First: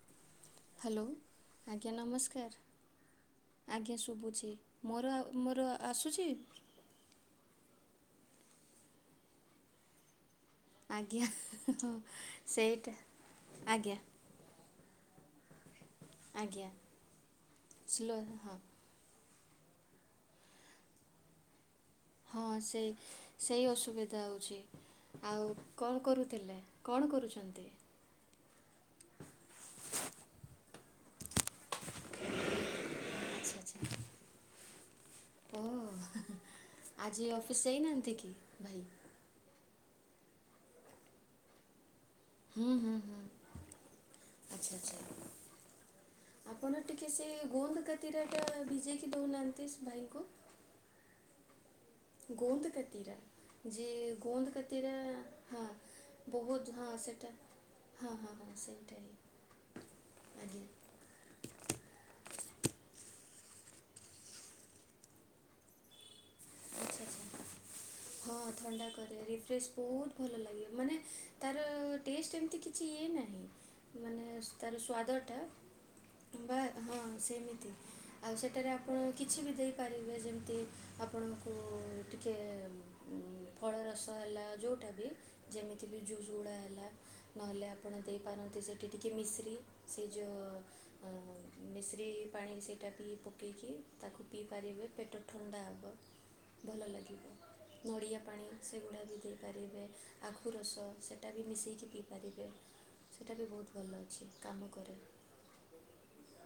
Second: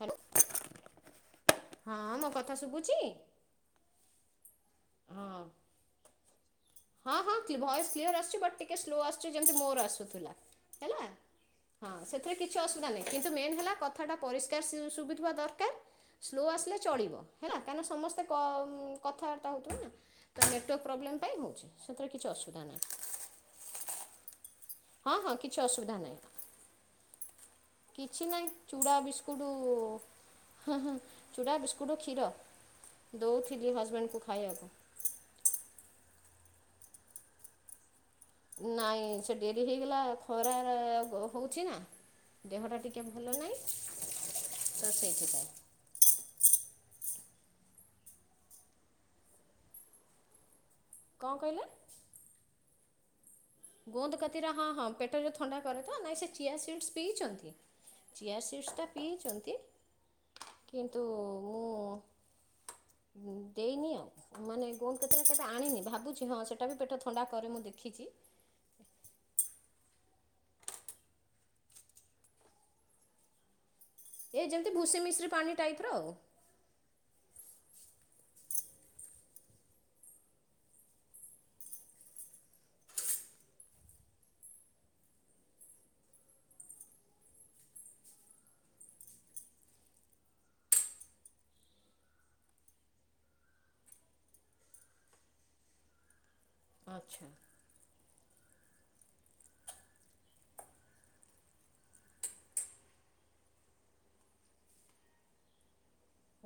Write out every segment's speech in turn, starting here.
Hall hello ଆଜ୍ଞା କଥା ନମସ୍କାର ଶୁଭୁଛି ଆଜ୍ଞା ଶୁବୁଛି। ଇ ମୋର ହଁ ମୋର ଆସୁଛି। ହଁ ହଁ ଭଏସ୍ କ୍ଲିୟର ଆସୁଛି। ବଟ୍ ଟିକେ ସ୍ଲୋ ଆସୁଛି ଯେମିତି ମୋର ଆସୁଥିଲା। ହେଲା ଆଜ୍ଞା ହଁ ସେଥିରେ କିଛି ଅସୁବିଧା ସେଇଟା ନାହିଁ। କିନ୍ତୁ ମେନ୍ ହେଲା ଆଜ୍ଞା କଥା ଟା ପରିଷ୍କାର ସୁବିଧା ଥିବା ଦରକାର। ସ୍ଲୋ ଆଜ୍ଞା ଆସିଲେ ଚଳିବ ହେଲା। କାହିଁକିନା ସ୍ଲୋ ସମସ୍ତେ ହଁ କଥା ଟ ହୋଉଥିବ ନାଁ। ତ ନେଟୱାର୍କ ପ୍ରୋବ୍ଲେମ୍ ପାଇଁ ହଉଛି। ହଁ ସେଇ ସେଇ ଅସୁବିଧା ହଉଛି। ହଁ ହଁ ଆଉ କିଛି ଅସୁବିଧା କଣ ନାହିଁ କରୁଥିଲେ କଣ କରୁଛନ୍ତି? ଚୁଡା ବିସ୍କୁଟ ହଁ ହଁ ଚୁଡା ବିସ୍କୁଟ କଡ କ୍ଷୀର ଦଉଥିଲି ହଜବେଣ୍ଡ କୁ ଖାଇବାକୁ। ଓହ ଆଜି ଅଫିସ୍ ଯାଇନାହାନ୍ତି କି। ଭାଇ ନାଇଁ ସେ ଡେରି ହେଇ ଲା ଖରା ହଉଛି ନା। ହୁଁ ଦେହଟା ହୁଁ ଟିକେ ହୁଁ ଭଲ ନାହିଁ। ଆଚ୍ଛା ତ ଆଚ୍ଛା ଆପଣ ଟିକେ ସେଇଥିପାଇଁ। ସେ ଗୋନ୍ଦ କାତିରଟ ବିଜେକି ଦଉନାହାଁନ୍ତି ଭାଇଙ୍କୁୁ। କଣ କହିଲା। ଗୋନ୍ଦ କାତିରା। ଗୋନ୍ଦ କାତିରା ହଁ ହଁ ପେଟ ଯୋଉ ଥଣ୍ଡା ହଁ କରେ ତ। ନାଇଁ ସେ ଚିୟା ବହୁତ ହଁ ସିଡସ୍ ସେଟା ପିଇଛନ୍ତି। ହଁ ହଁ ଚିୟାର ହଁ ସିଡସ୍ ଟା ସେଇଟା ହିଁ ପିଇଛନ୍ତି। ଆଜ୍ଞା କିନ୍ତୁ ମୁଁ ଦେଇନି ଆଉ ମାନେ ଗୋନ୍ଦ କତିରା କେବେ ଆଣିନି। ଭାବୁଛି ହଁ ସେଟା ବି ପେଟ ଆଚ୍ଛା ଥଣ୍ଡା ଆଚ୍ଛା କରେ। ମୁଁ ଦେଖ ହଁ ଥଣ୍ଡା ରେ ରିଫ୍ରେଶ୍ ବହୁତ ଭଲ ଲାଗେ। ମାନେ ତାର ଟେଷ୍ଟ୍ ଏମିତି କିଛି ଇଏ ନାହିଁ। ମାନେ ଏ ଯେମିତି ତାର ଭୁସି ମିଶ୍ରି ପାଣି ଟାଇପ୍ର ଆଉ ସ୍ୱାଦଟା ବା ହଁ ସେମିତି। ଆଉ ସେଠାରେ ଆପଣ କିଛି ବି ଦେଇପାରିବେ ଯେମିତି ଆପଣଙ୍କୁ ଟିକେ ଫଳରସ ହେଲା ଯେଉଁଟା ବି ଯେମିତି ବି ଜୁସ୍ ଗୁଡ଼ା ହେଲା ନହେଲେ ଆପଣ ଦେଇପାରନ୍ତି ସେଇଠି ଟିକେ ମିଶ୍ରି ସେ ଯେଉଁ ମିଶ୍ରି ପାଣି ସେଇଟା ବିି ପକାଇକି ତାକୁ ପିଇପାରିବେ ପେଟ ଥଣ୍ଡା ହେବ। ଭଲ ଆଚ୍ଛା ଲାଗିବ। ନଡ଼ିଆ ପାଣି ସେଗୁଡ଼ା ବି ଦେଇପାରିବେ ଆଖୁ ରସ ସେଇଟା ବି ମିଶେଇକି ପିଇପାରିବେ ସେଇଟା ବି ବହୁତ ଭଲ ଅଛି କାମ କରେ।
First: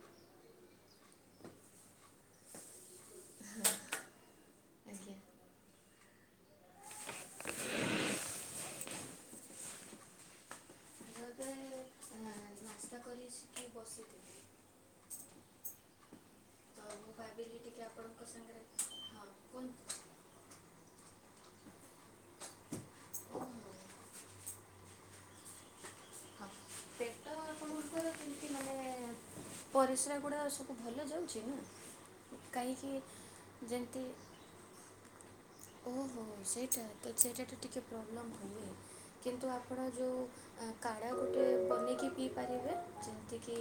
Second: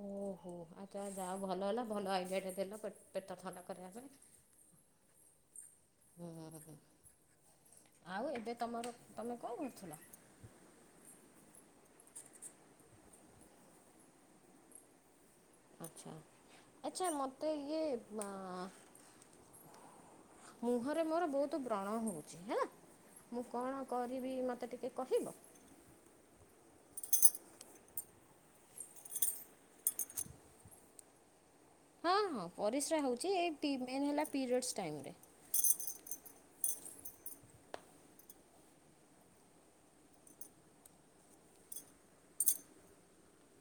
ଓହୋ ଆଚଛା ଯାଅ ଭଲ ହେଲା ଭଲ ଆଇଡିଆ ଟେ ଦେଲ ପେଟ ଥଣ୍ଡ କରିବା ଆଜ୍ଞା ପାଇଁ ହ। ଆଉ ଏବେ ତମର ତମେ କଣ କରୁଥିଲ? ମିସିକି ବସିଥିଲି। ଆଚ୍ଛା। ତ ଆଛା ମୁଁ ମତେ ଭାବିଲି ଇଏ ଟିକେ ଆପଣଙ୍କ ମା ସାଙ୍ଗରେ ହଁ କୁହନ୍ତୁ ମୁହଁ ମୋର ବହୁତ ବ୍ରଣ ହଉଛି ହେଲା ମୁଁ କଣ କରିବି ମତେ ଟିକେ କହିବ? ହଁ ପେଟ ପରିସ୍ରାଗୁଡ଼ା ସବୁ ଭଲ ଯାଉଛି ନା। ହଁ ହଁ କାହିଁକି ପରିସ୍ରା ହଉଛି ଏଇ ତିନି ଯେମିତି ଦିନ ହେଲା ପିରିୟଡ଼୍ସ ଟାଇମ୍ ରେ ଓହୋ ସେଇଟା ତ ସେଇଟା ତ ଟିକେ ପ୍ରୋବ୍ଲେମ୍ ହୁଏ କିନ୍ତୁ ଆପଣ ଯେଉଁ କାଢ଼ା ଗୋଟେ ବନେଇକି ପିଇପାରିବେ ଯେମିତିକି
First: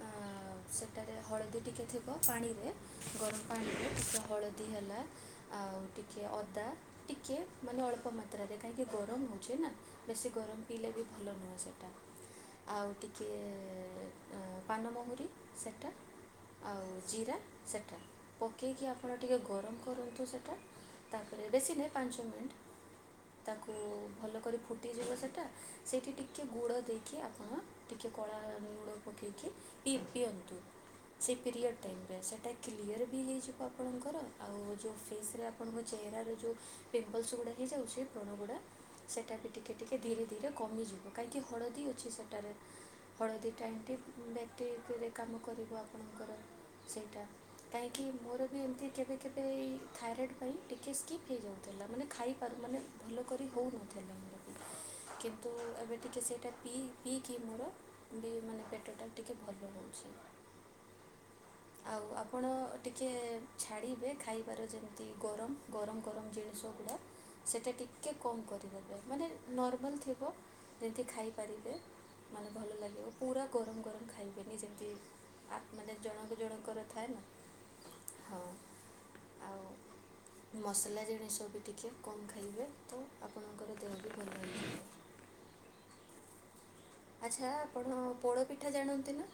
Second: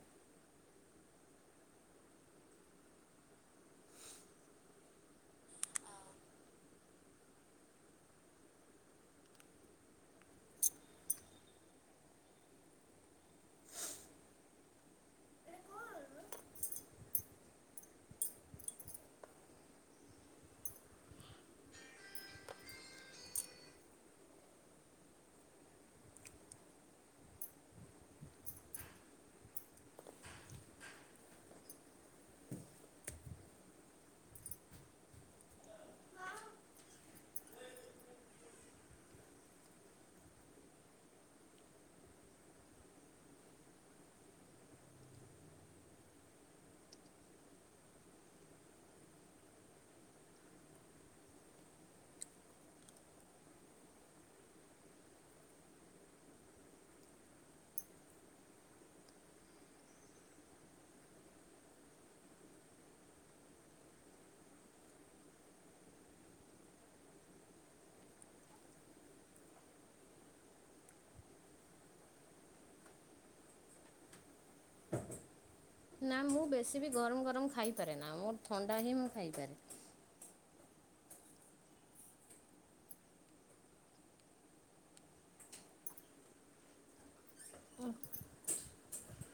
ହଁ ସେଠାରେ ହଳଦୀ ଟିକେ ଥିବ ପାଣିରେ ଗରମ ପାଣିରେ ଟିକେ ହଳଦୀ ହେଲା ଆଉ ଟିକେ ଟିକିଏ ଅଦା ଟିକିଏ ମାନେ ଅଳ୍ପ ମାତ୍ରାରେ କାହିଁକି ଗରମ ହଉଛି ନା ବେଶୀ ଗରମ ପିଇଲେ ବି ଭଲ ନୁହେଁ ସେଟା ଆଉ ଟିକିଏ ପାନମହୁରି ସେଟା ଆଉ ଜିରା ସେଟା ପକେଇକି ଆପଣ ଟିକେ ଗରମ କରନ୍ତୁ ସେଟା ତାପରେ ବେଶୀ ନାହି ପାଞ୍ଚ ମିନିଟ୍ ତାକୁ ଭଲ କରି ଫୁଟିଯିବ ସେଟା, ସେଇଠି ଟିକିଏ ଗୁଡ଼ ଦେଇକି ଆପଣ ଟିକିଏ କଳାଳୁଣ ପକେଇକିି ପିଅ ପିଅନ୍ତୁ। ସେଇ ପିରିଅଡ଼୍ ଟାଇମରେ ସେଇଟା କ୍ଲିଅର୍ ବି ହେଇଯିବ ଆପଣଙ୍କର ଆଉ ଯେଉଁ ଫେସ୍ ରେ ଆ ଆପଣଙ୍କ ଚେହେରାରେ ଯେଉଁ ପିମ୍ପଲ୍ସ ଗୁଡ଼ା ହେଇଯାଉଛି ବ୍ରଣ ଗୁଡ଼ା ସେଇଟା ବି ଟିକେ ଟିକିଏ ଧୀରେ ଧୀରେ କମିଯିବ କାହିଁକି ହଳଦୀ ଅଛି ସେଟାରେ ହଳଦୀଟା ଏମିତି ବ୍ୟାକ୍ଟେରିକରେ କାମ କରିବ ଆପଣଙ୍କର ସେଇଟା କାହିଁକି ମୋର ବି ଏମିତି କେବେ କେବେ ଏ ଥାଇରଏଡ଼୍ ପାଇଁ ଟିକେ ସ୍କିପ୍ ହେଇଯାଉଥିଲା ମାନେ ଖାଇପାରୁ ମାନେ ଭଲ କରି ହେଉନଥିଲା ମୋ ବି କିନ୍ତୁ ଏବେ ଟିକିଏ ସେଇଟା ପିଇ ପିଇକି ମୋର ବି ମାନେ ପେଟଟା ଟିକେ ଭଲ ରହୁଛି। ଆଉ ଆପଣ ଟିକିଏ ଛାଡ଼ିବେ ଖାଇବାର ଯେ ତି ଗରମ ଗରମ ଗରମ ଜିନିଷ ଗୁଡ଼ା ସେଇଟା ଟିକଏ କମ୍ କରିଦେବେ ମାନେ ନର୍ମାଲ୍ ଥିବ ଯେମିତି ଖାଇପାରିବେ, ମାନେ ଭଲ ଲାଗିବ ପୁରା ଗରମ ଗରମ ଖାଇ ନା ମୁଁ ଜଣଙ୍କର ବେଶୀ ବି ଥାଏ ନା ଗରମ ଗରମ ଖାଇପାରେ ନା ହଁ ମୋର ଥଣ୍ଡା ହିଁ ମୁଁ ଖାଇପାରେ। ଆଉ ମସଲା ଜିଣିଷ ବି ଟିକେ କମ୍ ଖାଇବେ ତ ଆପଣଙ୍କର ଦେହ ବି ଭଲ ହେଇଯିବ। ଆଚ୍ଛା ଆପଣ ପୋଡ଼ପିଠା ଜାଣନ୍ତି ନା?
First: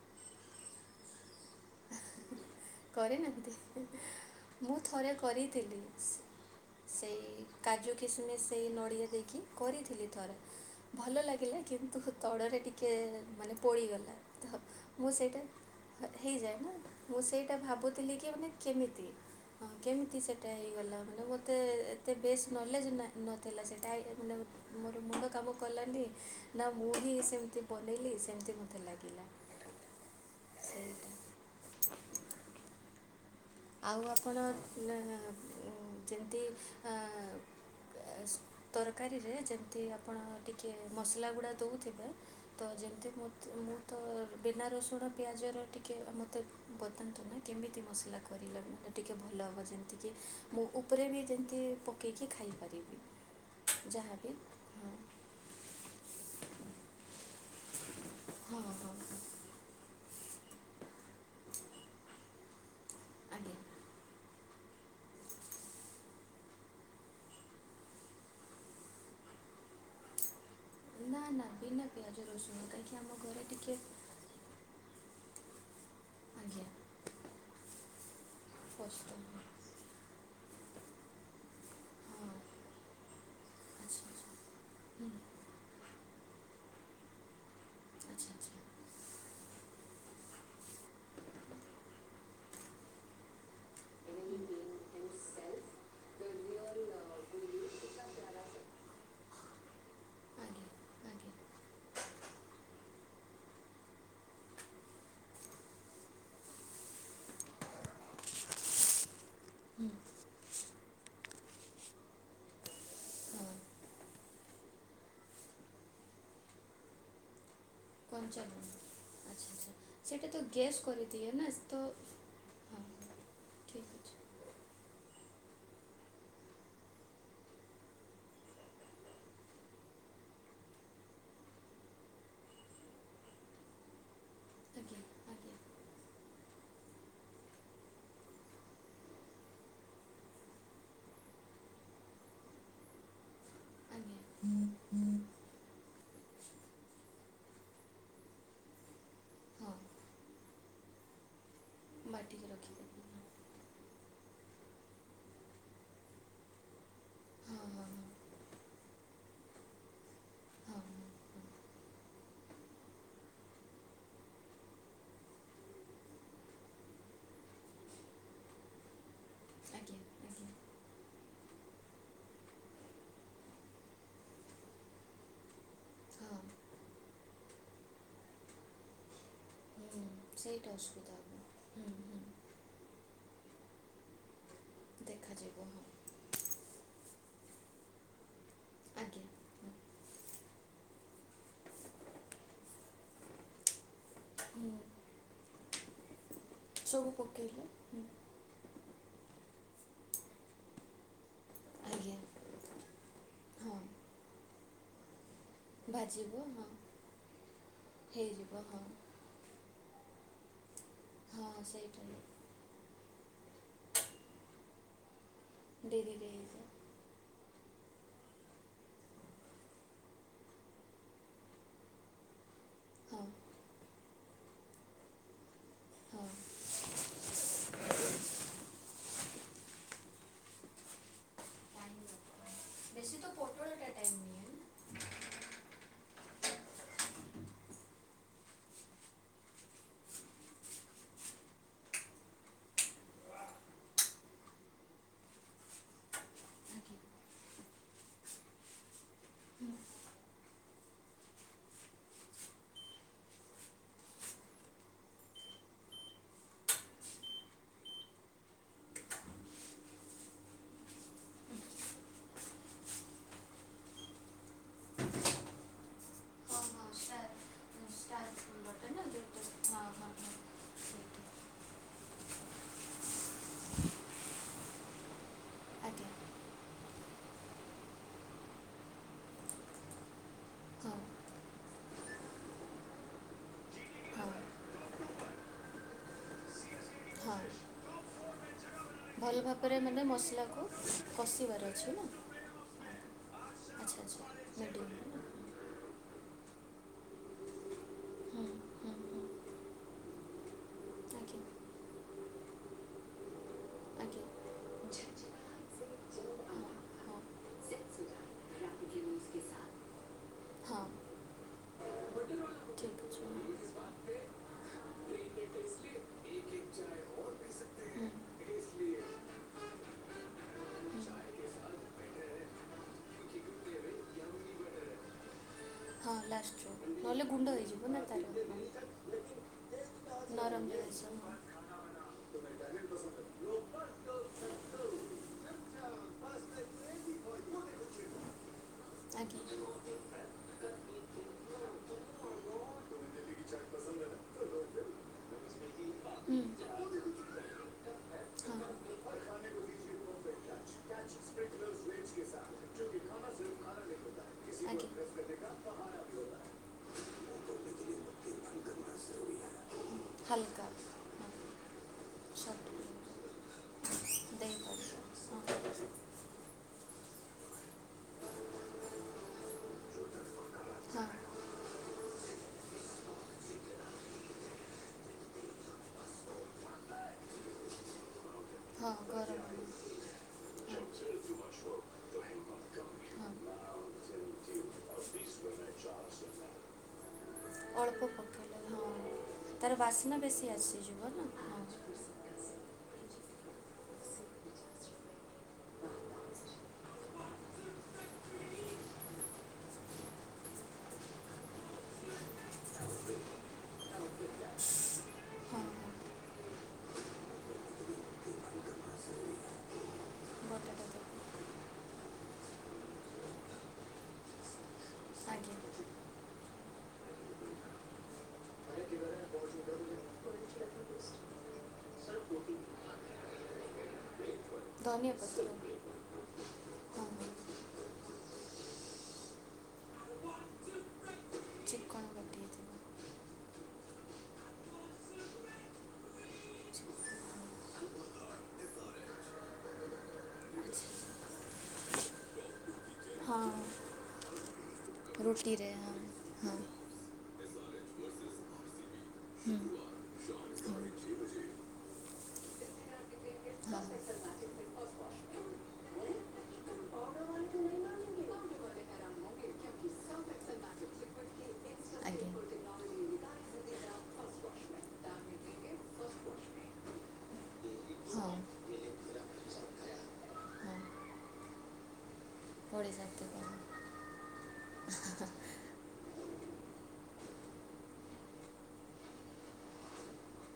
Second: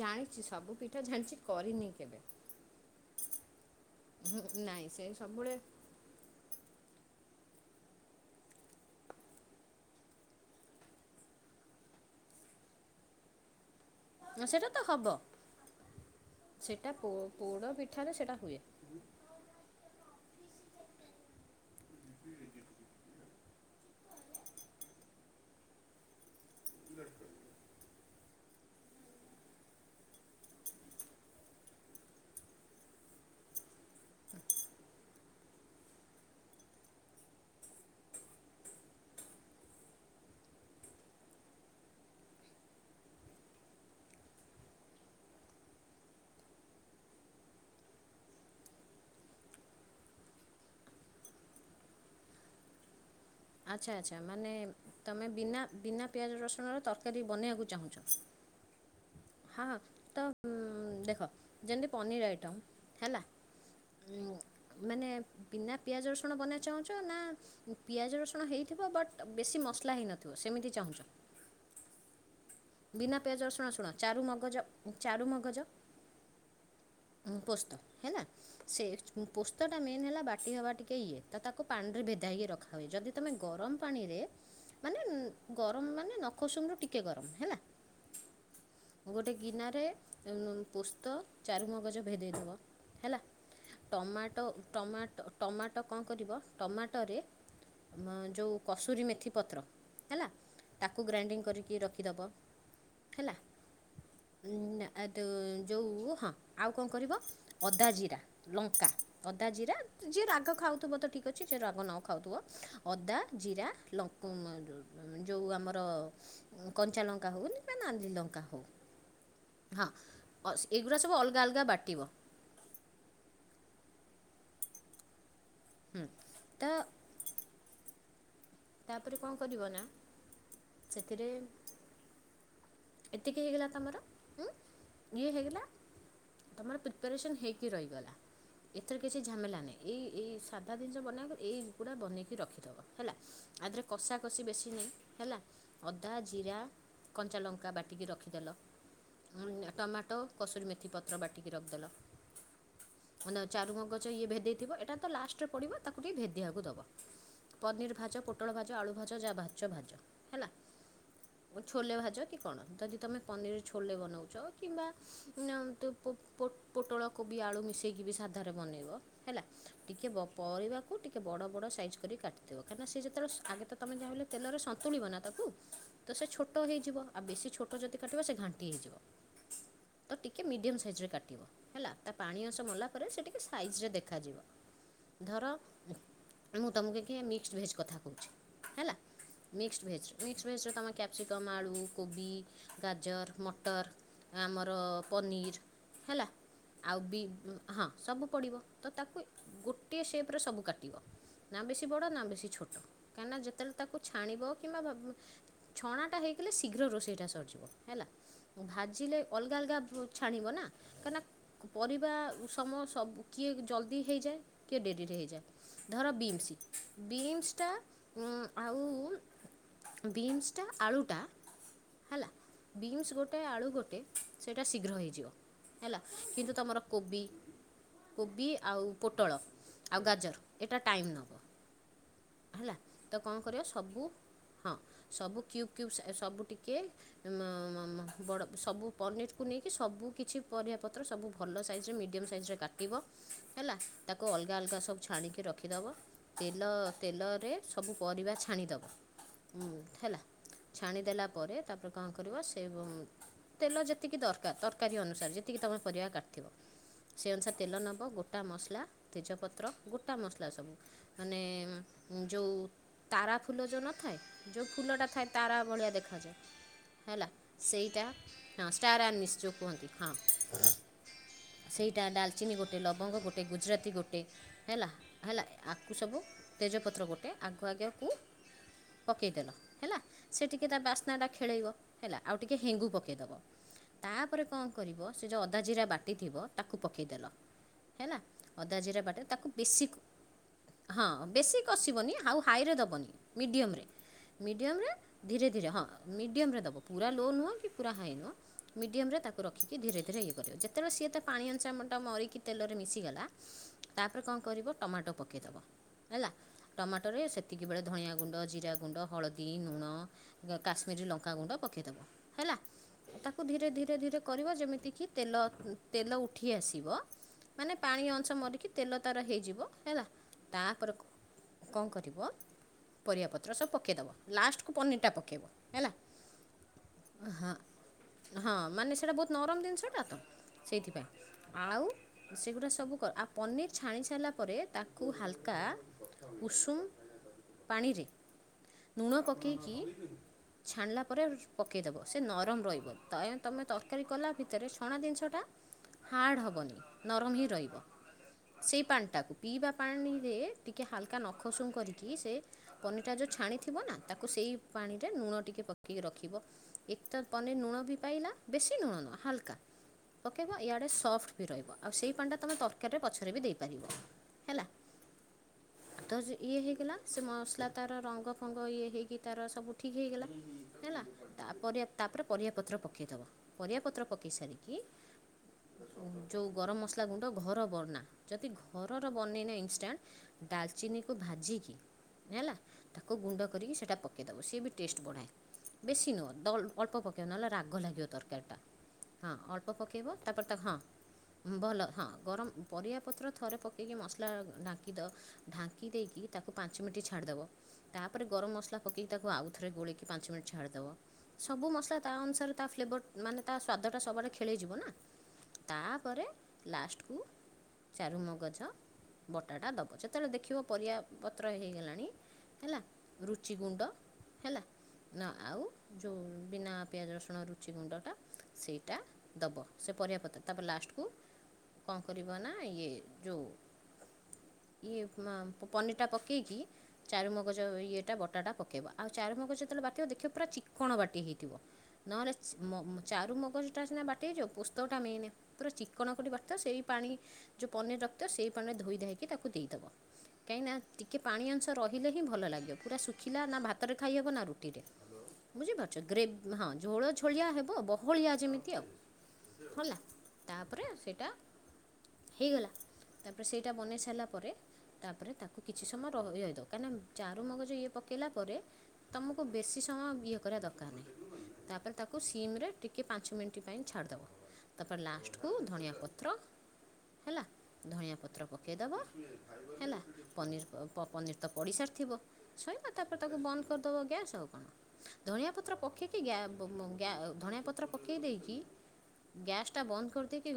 ଜାଣିଛି ସବୁ ପିଠା ଜାଣିଛି କରିନି କେବେ। କରେ ନା କେତେ ମୁଁ ନାଇଁ ସେ ଥରେ ସବୁବେଳେ କରିଥିଲି। ସେଇ କାଜୁ କିଶମିସ୍ ସେଇ ନଡ଼ିଆ ଦେଇକି କରିଥିଲି ଥରେ ଭଲ ଲାଗିଲା କିନ୍ତୁ ତଡ଼ରେ ଟିକେ ମାନେ ପୋଡ଼ିଗଲା। ତ ସେଟା ହବ। ମୁଁ ସେଇଟା ହେଇଯାଏ ନା ସେଟା ମୁଁ ସେଇ ସେଟା ପୋଡ଼ ପିଠାରେ ଭାବୁଥିଲି କି ସେଇଟା ମାନେ ହୁଏ କେମିତି କେମିତି ସେ ସେଇଟା ହେଇଗଲା ମାନେ ମୋତେ ଏତେ ବେଶ୍ ନଲେଜ ନଥିଲା ସେଇଟା ହେ ମାନେ ମୋର ମୁଣ୍ଡ କାମ କଲାନି ନା ମୁଢି ସେମିତି ବନେଇଲି ସେମତି ମୋତେ ଲାଗିଲା ସେଇଟା। ଆଉ ଆପଣ ଅ ଯେମିତି ଏଁ ତରକାରୀରେ ଯେମିତି ଆପଣ ଟିକି ମସଲା ଗୁଡ଼ା ଦେଉଥିଲେ ତ ଯେମିତି ମୁଁ ତ ବିନା ରସୁଣ ପିଆଜର ଟିକିେ ମୋତେ ବତାନ୍ତୁ ନାଁ କେମିତି ମସଲା ଖ କରିଲ ଟିକିଏ ଭଲ ହେବ ଯେମିତିକି ମୁଁ ଉପରେ ବି ଯେମିତି ପକେଇକି ଖାଇପାରିବି। ଆଛା ଯାହା ଆଚ୍ଛା ବିି ମାନେ ହଁ ତମେ ବିନା ବିନା ପିଆଜ ରସୁଣର ତରକାରୀ ବନେଇବାକୁ ଚାହୁଁ ହଁ ହଁ ହଁ ହଁ ତ ଦେଖ ଯେମିତି ପନିର୍ ଆଇଟମ୍ ହେଲା ଆଜ୍ଞା ମାନେ ବିନା ପିଆଜ ରସୁଣ ବନେଇ ଚାହୁଁଛ ନା ପିଆଜ ରସୁଣ ହେଇଥିବ ବଟ୍ ବେଶୀ ମସଲା ହେଇନଥିବ ସେମିତି ଚାହୁଁଛ? ନା ନା ବିନା ପିଆଜ ରସୁଣ। କାହିଁକି ଆମ ବିନା ଘରେ ପିଆଜ ଟିକେ ଶୁଣ ଚାରୁ ମଗଜ ଚାରୁୁ ମଗଜ ଆଜ୍ଞା ପୋସ୍ତ ହେଲା। ସେ ପସ୍ତ ହଁ ପୋସ୍ତ ଟା ମେନ୍ ହେଲା ବା ହବା ଟିକେ ଇଏ ତ ତାକୁ ପାଣି ରେ ଭେଦା ହେଉକି ରଖା ହୁଏ ଯଦି ତମେ ଗରମ ଆଚ୍ଛା ପାଣିରେ ଆଚ୍ଛା ମାନେ ହୁଁ ଗରମ ମାନେ ନଖ ଉଷୁମ ରୁ ଟିକେ ଗରମ ହେଲା। ଆଚ୍ଛା ଆଚ୍ଛା ଗୋଟେ ଗିନାରେ ପୋସ୍ତ ଚାରମଗଜ ଭେଦେଇଦବ ହେଲା ଟମାଟୋ ଟମାଟୋ ଟମାଟୋ କଣ କରିବ ଆଜ୍ଞା ଟମାଟୋରେ ଯଉଁ କସୁରୀ ମେଥି ପତ୍ର ହେଲା ତାକୁ ଆଜ୍ଞା ଗ୍ରାଇଣ୍ଡିଙ୍ଗ କରିକି ରଖିଦେବ। ହେଲା ଯୋଉ ହଁ ଆଉ କଣ କରିବ ଅଦା ଜିରା ଲଙ୍କା ଅଦା ଜିରା ହୁଁ। ଯିଏ ରାଗ ଖାଉ ଖାଉଥିବ ତ ଠିକ୍ ଅଛି ଯେ ରାଗ ନଖାଉଥିବ ଅଦା ହଁ ଜିରା ଲଙ୍କ ଯୋଉ ଆମର କଞ୍ଚା ଲଙ୍କା [unintelligible] କଞ୍ଚା ଲଙ୍କା ଆଚ୍ଛା ଆଚ୍ଛା ହଁ ସେଇଟା ତ ଅ ଗ୍ୟାସ୍ ଏଗୁଡ଼ା ସବୁ କରିଦିଏ ଅଲଗା ନା ଅଲଗା ତ ବାଟିବ ଠିକ୍ ଅଛି ହୁଁ ତ ତାପରେ କଣ କରିବ ନା ସେଥିରେ ଏତିକି ହେଇଗଲା ତମର ଆଜ୍ଞା ଇଏ ଆଜ୍ଞା ହେଇଗଲା ତମର ପ୍ରିପାରେସନ ହେଇକି ରହିଗଲା ଏଥର କିଛି ଝାମେଲା ନାହିଁ ଏଇ ଏଇ ସାଧା ଜିନିଷ ବନେଇବା କୁ ଏଇ ଗୁଡାକ ବନେଇକି ରଖିଥବ ହେଲା। ଆ ଦେହରେ କଷା ଆଜ୍ଞା କଷି ବେଶୀ ନାହିଁ ହେଲା ଅଦା ଜିରା କଞ୍ଚାଲଙ୍କା ବାଟିକି ରଖିଦେଲ ହଁ ଟମାଟୋ କସୁରୀ ମେଥି ପତ୍ର ବାଟିକି। କି ବାଟିକି ରଖିଦେବି ରଖିଦେଲ ଚାରମ୍ଗଜ୍ ଭେଦେଇ ଥିବ ଏଟା ତ ଲାଷ୍ଟ ରେ ପଡିବ ତାକୁ ଟିକେ ଭେଦିବାକୁ ଦବ ହଁ ହଁ ହଁ ହଁ ପନିର ଭାଜ ପୋଟଳ ଭାଜ ପୋଟଳ ଭାଜ ଆଳୁ ଭାଜ ଯା ଭାଜୁଚ ଭାଜ ହେଲା ହଁ ହଁ ଛୋଲେ ଭାଜ କି କଣ ଯଦି ତମେ ପନିର ଛୋଲେ ବନଉଛ କିମ୍ବା ପୋଟଳ କୋବି ଆଳୁ ମିଶେଇକି ବି ସାଧାରେ ବନେଇବ ହେଲା ଆଜ୍ଞା ଟିକେ ଆଜ୍ଞା ପରିବାକୁ ଟିକେ ବଡ଼ ବଡ଼ ସାଇଜ୍ କରି କାଟିଦେବ କାହିଁକି ନା ସେ ଆଗେ ତମେ ଯାହେଲେ ତେଲରେ ସନ୍ତୁଳିବ ନା ତାକୁ ତ ସେ ହଁ ଛୋଟ ହେଇଯିବ ଆଉ ବେଶୀ ଛୋଟ ଯଦି କାଟିବ ସେ ଘାଣ୍ଟି ହେଇଯିବ ହୁଁ ତ ଟିକେ ସେଇଟା ମିଡିୟମ ସାଇଜରେ ଅସୁବିଧା ହେବ କାଟିବ ହୁଁ ହେଲା ତା ହୁଁ ପାଣି ଅଂଶ ମଲା ତାପରେ ସେ ଟିକେ ସାଇଜରେ ଦେଖାଯିବ ଧର ଦେଖାଯିବ ହଁ ମୁଁ ତମକୁ ମିକ୍ସ ଭେଜ କଥା ହେଲା ଆଜ୍ଞା ହୁଁ, ମିକ୍ସ ଭେଜ ମିକ୍ସ ଭେଜ୍ ତମେ କ୍ୟାପ୍ସିକମ୍ ଆଳୁ କୋବି ଗାଜର ମଟର ଆମର ହୁଁ ପନିର୍ ହେଲା। ଆଉ ସବୁ ବି ପକେଇଲେ ହଁ ହୁଁ ସବୁ ପଡିବ। ତ ତାକୁ ଗୋଟିଏ ସେପ ରେ ସବୁ କାଟିବ ନା ବେଶୀ ବଡ ଆଜ୍ଞା ନା ବେଶୀ ଛୋଟ କାହିଁନା ଯେତେବେଳେ ହଁ ତାକୁ ଛାଣିବ କିମ୍ବା ଛଣା ଟା ଭାଜିବ ହେଇଗଲେ ହଁ ଶୀଘ୍ର ରୋଷେଇ ଟା ସରିଯିବ ହେଲା ହେଇଯିବ ହଁ ଭାଜିଲେ ଅଲଗା ଅଲଗା ଛାଣିବ ନା କାହିଁକି ନା ହଁ ସେଇଟା ପରିବା ଉସମ ସବୁ କିଏ ଜଲ୍ଦି ହେଇଯାଏ କିଏ ଡେରିରେ ହେଇଯାଏ। ଧର ଡେରିରେ ବିମସ୍ ହେଇଯାଏ ବିମସ୍ ତା ଆଉ ବିନ୍ସଟା ଆଳୁଟା ହେଲା ବିନ୍ସ ହଁ ଗୋଟେ ଆଳୁ ଗୋଟେ ସେଇଟା ଶୀଘ୍ର ହେଇଯିବ ହେଲା ହଁ କିନ୍ତୁ ତମର କୋବି କୋବି ଆଉ ପୋଟଳ ଆଉ ଗାଜର ଏଇଟା ଟାଇମ୍ ଟାଇମ୍ ନେବ। ହେଲା ବେଶୀ ତ କଣ କରିବ ପୋଟଳଟା ସବୁ ଟାଇମ୍ ନିଏ ନା? ହଁ ସବୁ କ୍ୟୁବ୍ କ୍ୟୁବ୍ ସାଇ ସବୁ ଟିକେ ବଡ଼ ସବୁ ପନିରକୁ ନେଇକି ସବୁ କିଛି ପରିବା ପତ୍ର ସବୁ ଭଲ ସାଇଜେ ମିଡ଼ିୟମ୍ ସାଇଜ୍ କାଟିବ ହେଲା ତାକୁ ଅଲଗା ଅଲଗା ସବୁ ଛାଣିକି ରଖିଦେବ ତେଲ ତେଲ ସବୁ ପରିବା ଛାଣିଦବ ହୁଁ ହେଲା ଛାଣିଦେଲା ପରେ ତାପରେ କଣ କରିବ ସେ ତେଲ ଯେତିକି ଦରକାର ତରକାରୀ ଅନୁସାରେ ଯେତିକି ତମର ପରିବା କାଟିଥିବ ସେ ଅନୁସାରେ ତେଲ ନେବ ଗୋଟା ମସଲା ତେଜପତ୍ର ଗୋଟା ମସଲା ସବୁ ମାନେ ଯଉଁ ତାରା ଫୁଲ ଯେଉଁ ନଥାଏ ଯେଉଁ ଫୁଲଟା ଥାଏ ତାରା ଭଳିଆ ଦେଖାଯାଏ ହଁ ହଁ ହେଲା ଷ୍ଟାର୍ ସେଇଟା ଷ୍ଟାର୍ ହଁ ବଟା ଷ୍ଟାର ନା ଆନିଶ୍ଚ ଯୋଉଟା କୁହନ୍ତି ହଁ ହଁ ସେଇଟା ଡାଲଚିନି ଗୋଟେ ଲବଙ୍ଗ ଗୋଟେ ଗୁଜୁରାତି ଗୋଟେ ହେଲା ହେଲା ଆକୁ ଆଜ୍ଞା ସବୁ ତେଜପତ୍ର- ପତ୍ର ଗୋଟେ ଆକୁ ଆଗେ ଆକୁ ପକେଇଦେଲ ହେଲା ସେ ଟିକେ ତା ହଁ ବାସ୍ନା ଟା ଖେଳେଇବ। ହେଲା ଆଉ ଟିକେ ହେଙ୍ଗୁ ପକେଇଦବ ତାପରେ ହଁ କଣ କରିବ ସେ ଯେଉଁ ଅଦା ଜିରା ବାଟି ଥିବ ତାକୁ। ତାକୁ ପକେଇଦେଲ ହଁ ହେଲା ଅଦା ଜୀରା ବାଟିକି ଭଲ ତାକୁ ଭାବରେ ବେଶୀକି ମାନେ ମସଲାକୁ ହଁ ବେଶୀ କଷିବାର ଅଛି ନା କଷିବନି ଆଉ ହାଇ ରେ ଦବନି ମିଡିଅମରେ ଆଚ୍ଛା ଆଚ୍ଛା ମିଡିଅମରେ ମିଡ଼ିୟମ୍ ନା ଧୀରେ ଧୀରେ ହଁ ମିଡ଼ିୟମରେ ଦବ ପୁରା ଲୋ ନୁହଁ କି ପୁରା ହାଇ ନୁହଁ ହୁଁ ହୁଁ ମିଡ଼ିୟମ୍ ରେ ହୁଁ ତାକୁ ରଖିକି ଧୀରେ ଧୀରେ ଇଏ କରିବ ଯେତେବେଳେ ସିଏ ତ ଆଜ୍ଞା ପାଣି ଅଂଶଟା ମରିକି ତେଲରେ ମିଶିଗଲା ତାପରେ ଆଜ୍ଞା କଣ ହଁ କରିବ ଟମାଟୋ ପକେଇଦବ ହଁ ହେଲା। ଟମାଟୋରେ ସେତିକି ବେଳେ ଧଣିଆ ଗୁଣ୍ଡ, ଜିରା ଗୁଣ୍ଡ, ହଳଦୀ, ଲୁଣ, ହଁ କାଶ୍ମୀରୀ ଲଙ୍କାଗୁଣ୍ଡ ପକେଇଦବ ହେଲା ଠିକ୍ ଅଛି ତାକୁ ଧୀରେ ଧୀରେ ଧୀରେ କରିବ ଯେମିତିକି ତେଲ ତେଲ ଉଠି ଆସିବ ମାନେ ପାଣି ଅଂଶ ମରିକି ତେଲ ତାର ହେଇଯିବ ହେଲା ତାପରେ କଣ କରିବ ପରିବାପତ୍ର ସବୁ ପକାଇଦେବ ଲାଷ୍ଟକୁ ପନିର୍ ଟା ପକେଇବ ହଁ ଲାଷ୍ଟରୁ ନହେଲେ ଗୁଣ୍ଡ ହେଇଯିବ ନା ହଁ ତାର ମାନେ ସେଇଟା ବହୁତ ନରମ ଜିନିଷ ଟା ତ ନରମ ଜିନିଷ ସେଇଥିପାଇଁ ଆଉ ସେଗୁଡା ସବୁ କର ଆଉ ପନିର ଛାଣି ସାରିଲା ପରେ ତାକୁ ହାଲକା ଉଷୁମ ପାଣିରେ ନୁଣ ଆଜ୍ଞା ହୁଁ, ପକେଇକି ଛାଣିଲା ରେ ପକେଇଦବ ସେ ନରମ ରହିବ ତ ତମେ ତରକାରୀ କଲା ଭିତରେ ଛଣା ଜିନିଷଟା ହାର୍ଡ ହଁ ହବନି ନରମ ହିଁ ରହିବ। ସେଇ ପାଣି ଟାକୁ ପିଇବା ପାଣିରେ ଟିକେ ଟିକେ ହାଲକା ନଖ ଉଷୁମ୍ କରିକି ସେ ପନିର୍ ଟା ଯୋଉ ଛାଣିଥିବ ନା ତାକୁ ସେଇ ଆଜ୍ଞା ପାଣିରେ ଲୁଣ ଟିକେ ପକେଇକି ରଖିବ ଏକ ତ ପନିର ଲୁଣ ବି ପାଇଲା ବେଶୀ ଲୁଣ ନୁହଁ ହାଲକା ପକେଇବ ହାଲକା ହଁ ଇଆଡେ ସଫ୍ଟ ବି ରହିବ। ଆଉ ସେଇ ପାଣି ଟା ତମେ ସଫ୍ଟ ତରକାରୀରେ ପଛରେ ବି ଦେଇପାରିବ ହେଲା। ଦେଇପାରିବ ହଁ ତ ଇଏ ହେଇଗଲା ସେ ମସଲା ତାର ରଙ୍ଗ ଫଙ୍ଗ ଇଏ ହେଇକି ତାର ସବୁ ଠିକ ହେଇଗଲା ହେଲା ହଁ ତାପରେ ତାପରେ ପରିବାପତ୍ର ପକେଇଦବ ପରିବା ପତ୍ର ପକେଇ ସାରିକି ଯୋଉ ଗରମ ମସଲା ଗୁଣ୍ଡ ଘର ବର୍ଣ୍ଣା ଯଦି ହଁ ଘରର ଗରମ ବନେଇନା ହଁ, ଇନଷ୍ଟାଣ୍ଟ ଡାଲଚିନିକୁ ଭାଜିକି ହେଲା ତାକୁ ଗୁଣ୍ଡ ହଁ କରିକି ସେଇଟା ପକେଇଦବ ସିଏ ବି ଟେଷ୍ଟ ବଢ଼ାଏ ବେଶୀ ନୁହଁ ଅଳ୍ପ ପକ ପକେଇବ ନହେଲେ ରାଗ ଅଳ୍ପ ଲାଗିବ ତରକାରୀ ଟା ପକେଇଲେ ହଁ ଅଳ୍ପ ତାର ପକେଇବ ବାସ୍ନା ବେଶୀ ତାପରେ ତାକୁ ଆସିଯିବ ନା ହଁ ଭଲ ହଁ ଗରମ ପରିବା ପତ୍ର ଥରେ ପକେଇକି ମସଲା ଢାଙ୍କି ଦବ। ଢାଙ୍କି ଦେଇକି ତାକୁ ପାଞ୍ଚ ମିନିଟ ଛାଡିଦବ ତାପରେ ଗରମ ମସଲା ପକେଇକି ତାକୁ ଆଉଥରେ ଗୋଳେଇକି ପାଞ୍ଚ ମିନିଟ୍ ଛାଡିଦବ ସବୁ ମସଲା ତା ଅନୁସାରେ ତା ଫ୍ଲେବର ମାନେ ତା ସ୍ଵାଦ ଟା ସବୁଆଡେ ଖେଳେଇ ଯିବ ନା ହଁ ତାପରେ ଲାଷ୍ଟକୁ ଚାରୁମଗଜ ବଟାଟା ଦବ ଯଦି ଯେତେବେଳେ ଦେଖିବ ବଟାଟା ପରିବା ଦେବ ପତ୍ର ହେଇଗଲାଣି ହେଲା ରୁଚି ଗୁଣ୍ଡ ହେଲା ନା ଆଉ ଆଜ୍ଞା ଯୋଉ ବିନା ପିଆଜ ରସୁଣ ରୁଚି ଗୁଣ୍ଡଟା ସେଇଟା ଦବ ସେ ପରିବା ପତ୍ର ତାପରେ ଲାଷ୍ଟକୁ କଣ କରିବ ନା ଇଏ ଯୋଉ ଇଏ ଧନିଆ ପତ୍ର ପନିରଟା ପକେଇ ପକେଇକି ହଁ ଚାରୁମଗଜ ଇଏଟା ବଟାଟା ପକେଇବ ଆଉ ଚାରୁମଗଜ ଯେତେବେଳେ ବାଟିବ ଦେଖିବ ପୁରା ଚିକଣ ବାଟି ହେଇଥିବ ଚିକ୍କଣ ଥିବ କାଟି ହେଇଥିବ ନହେଲେ ଚାରୁମଗଜଟା ସିନା ବାଟି ହେଇଯିବ ପୋସ୍ତକଟା ମେନ୍ ପୁରା ଚିକ୍କଣ କରିକି ବାଟିଥିବ ସେଇ ପାଣି ଯୋଉ ପନିର ରଖିଥିବ ସେଇ ପାଣିରେ ଧୋଇ ଧାଇକି ତାକୁ ଦେଇ ଦେବ। କାଇଁନା ଟିକେ ପାଣି ଅଂଶ ରହିଲେ ହିଁ ଭଲ ଲାଗିବ। ପୁରା ଶୁଖିଲା ହଁ ନା ଭାତରେ ଖାଇହବ ନା ରୁଟିରେ ରୁଟିରେ ବୁଝିପାରୁଛ ହଁ ଗ୍ରେବ୍ ହଁ ମାନେ ଝୋଳ ଝୋଳିଆ ହେବ ବହଳିଆ ଯେମିତି ଆଉ ହୁଁ, ହୁଁ ହେଲା ହଁ ତାପରେ ସେଇଟା ହେଇଗଲା ତାପରେ ସେଇଟା ଆଜ୍ଞା ବନେଇ ସାରିଲା ପରେ ତାପରେ ତାକୁ କିଛି ସମୟ ରହି ଦବ କାହିଁକିନା ଚାରୁମଗଜ ଇଏ ପକେଇଲା ପରେ ତମକୁ ବେଶି ସମୟ ଇଏ କରିବା ଦରକାର ନାହିଁ ତାପରେ ତାକୁ ସିମ ରେ ଟିକେ ପାଞ୍ଚ ମିନିଟ୍ ପାଇଁ ଛାଡ଼ିଦବ ତାପରେ ଲାଷ୍ଟକୁ ଧଣିଆ ହଁ ପତ୍ର ହେଲା ଧଣିଆ ହଁ ପତ୍ର ପକେଇଦବ ହେଲା ପନିର ପନିର ତ ପଡ଼ିସାରିଥିବ। ଶୋଇବା ତାପରେ ତାକୁ ଓଡ଼ିଶା ବନ୍ଦ କରିଦବ ଗ୍ୟାସ ଆଉ କଣ ଧଣିଆ ପତ୍ର ପକେଇି ଧଣିଆ ପତ୍ର ପକେଇ ଦେଇକି ଗ୍ୟାସ୍ ଟା ବନ୍ଦ କରିଦେଇକି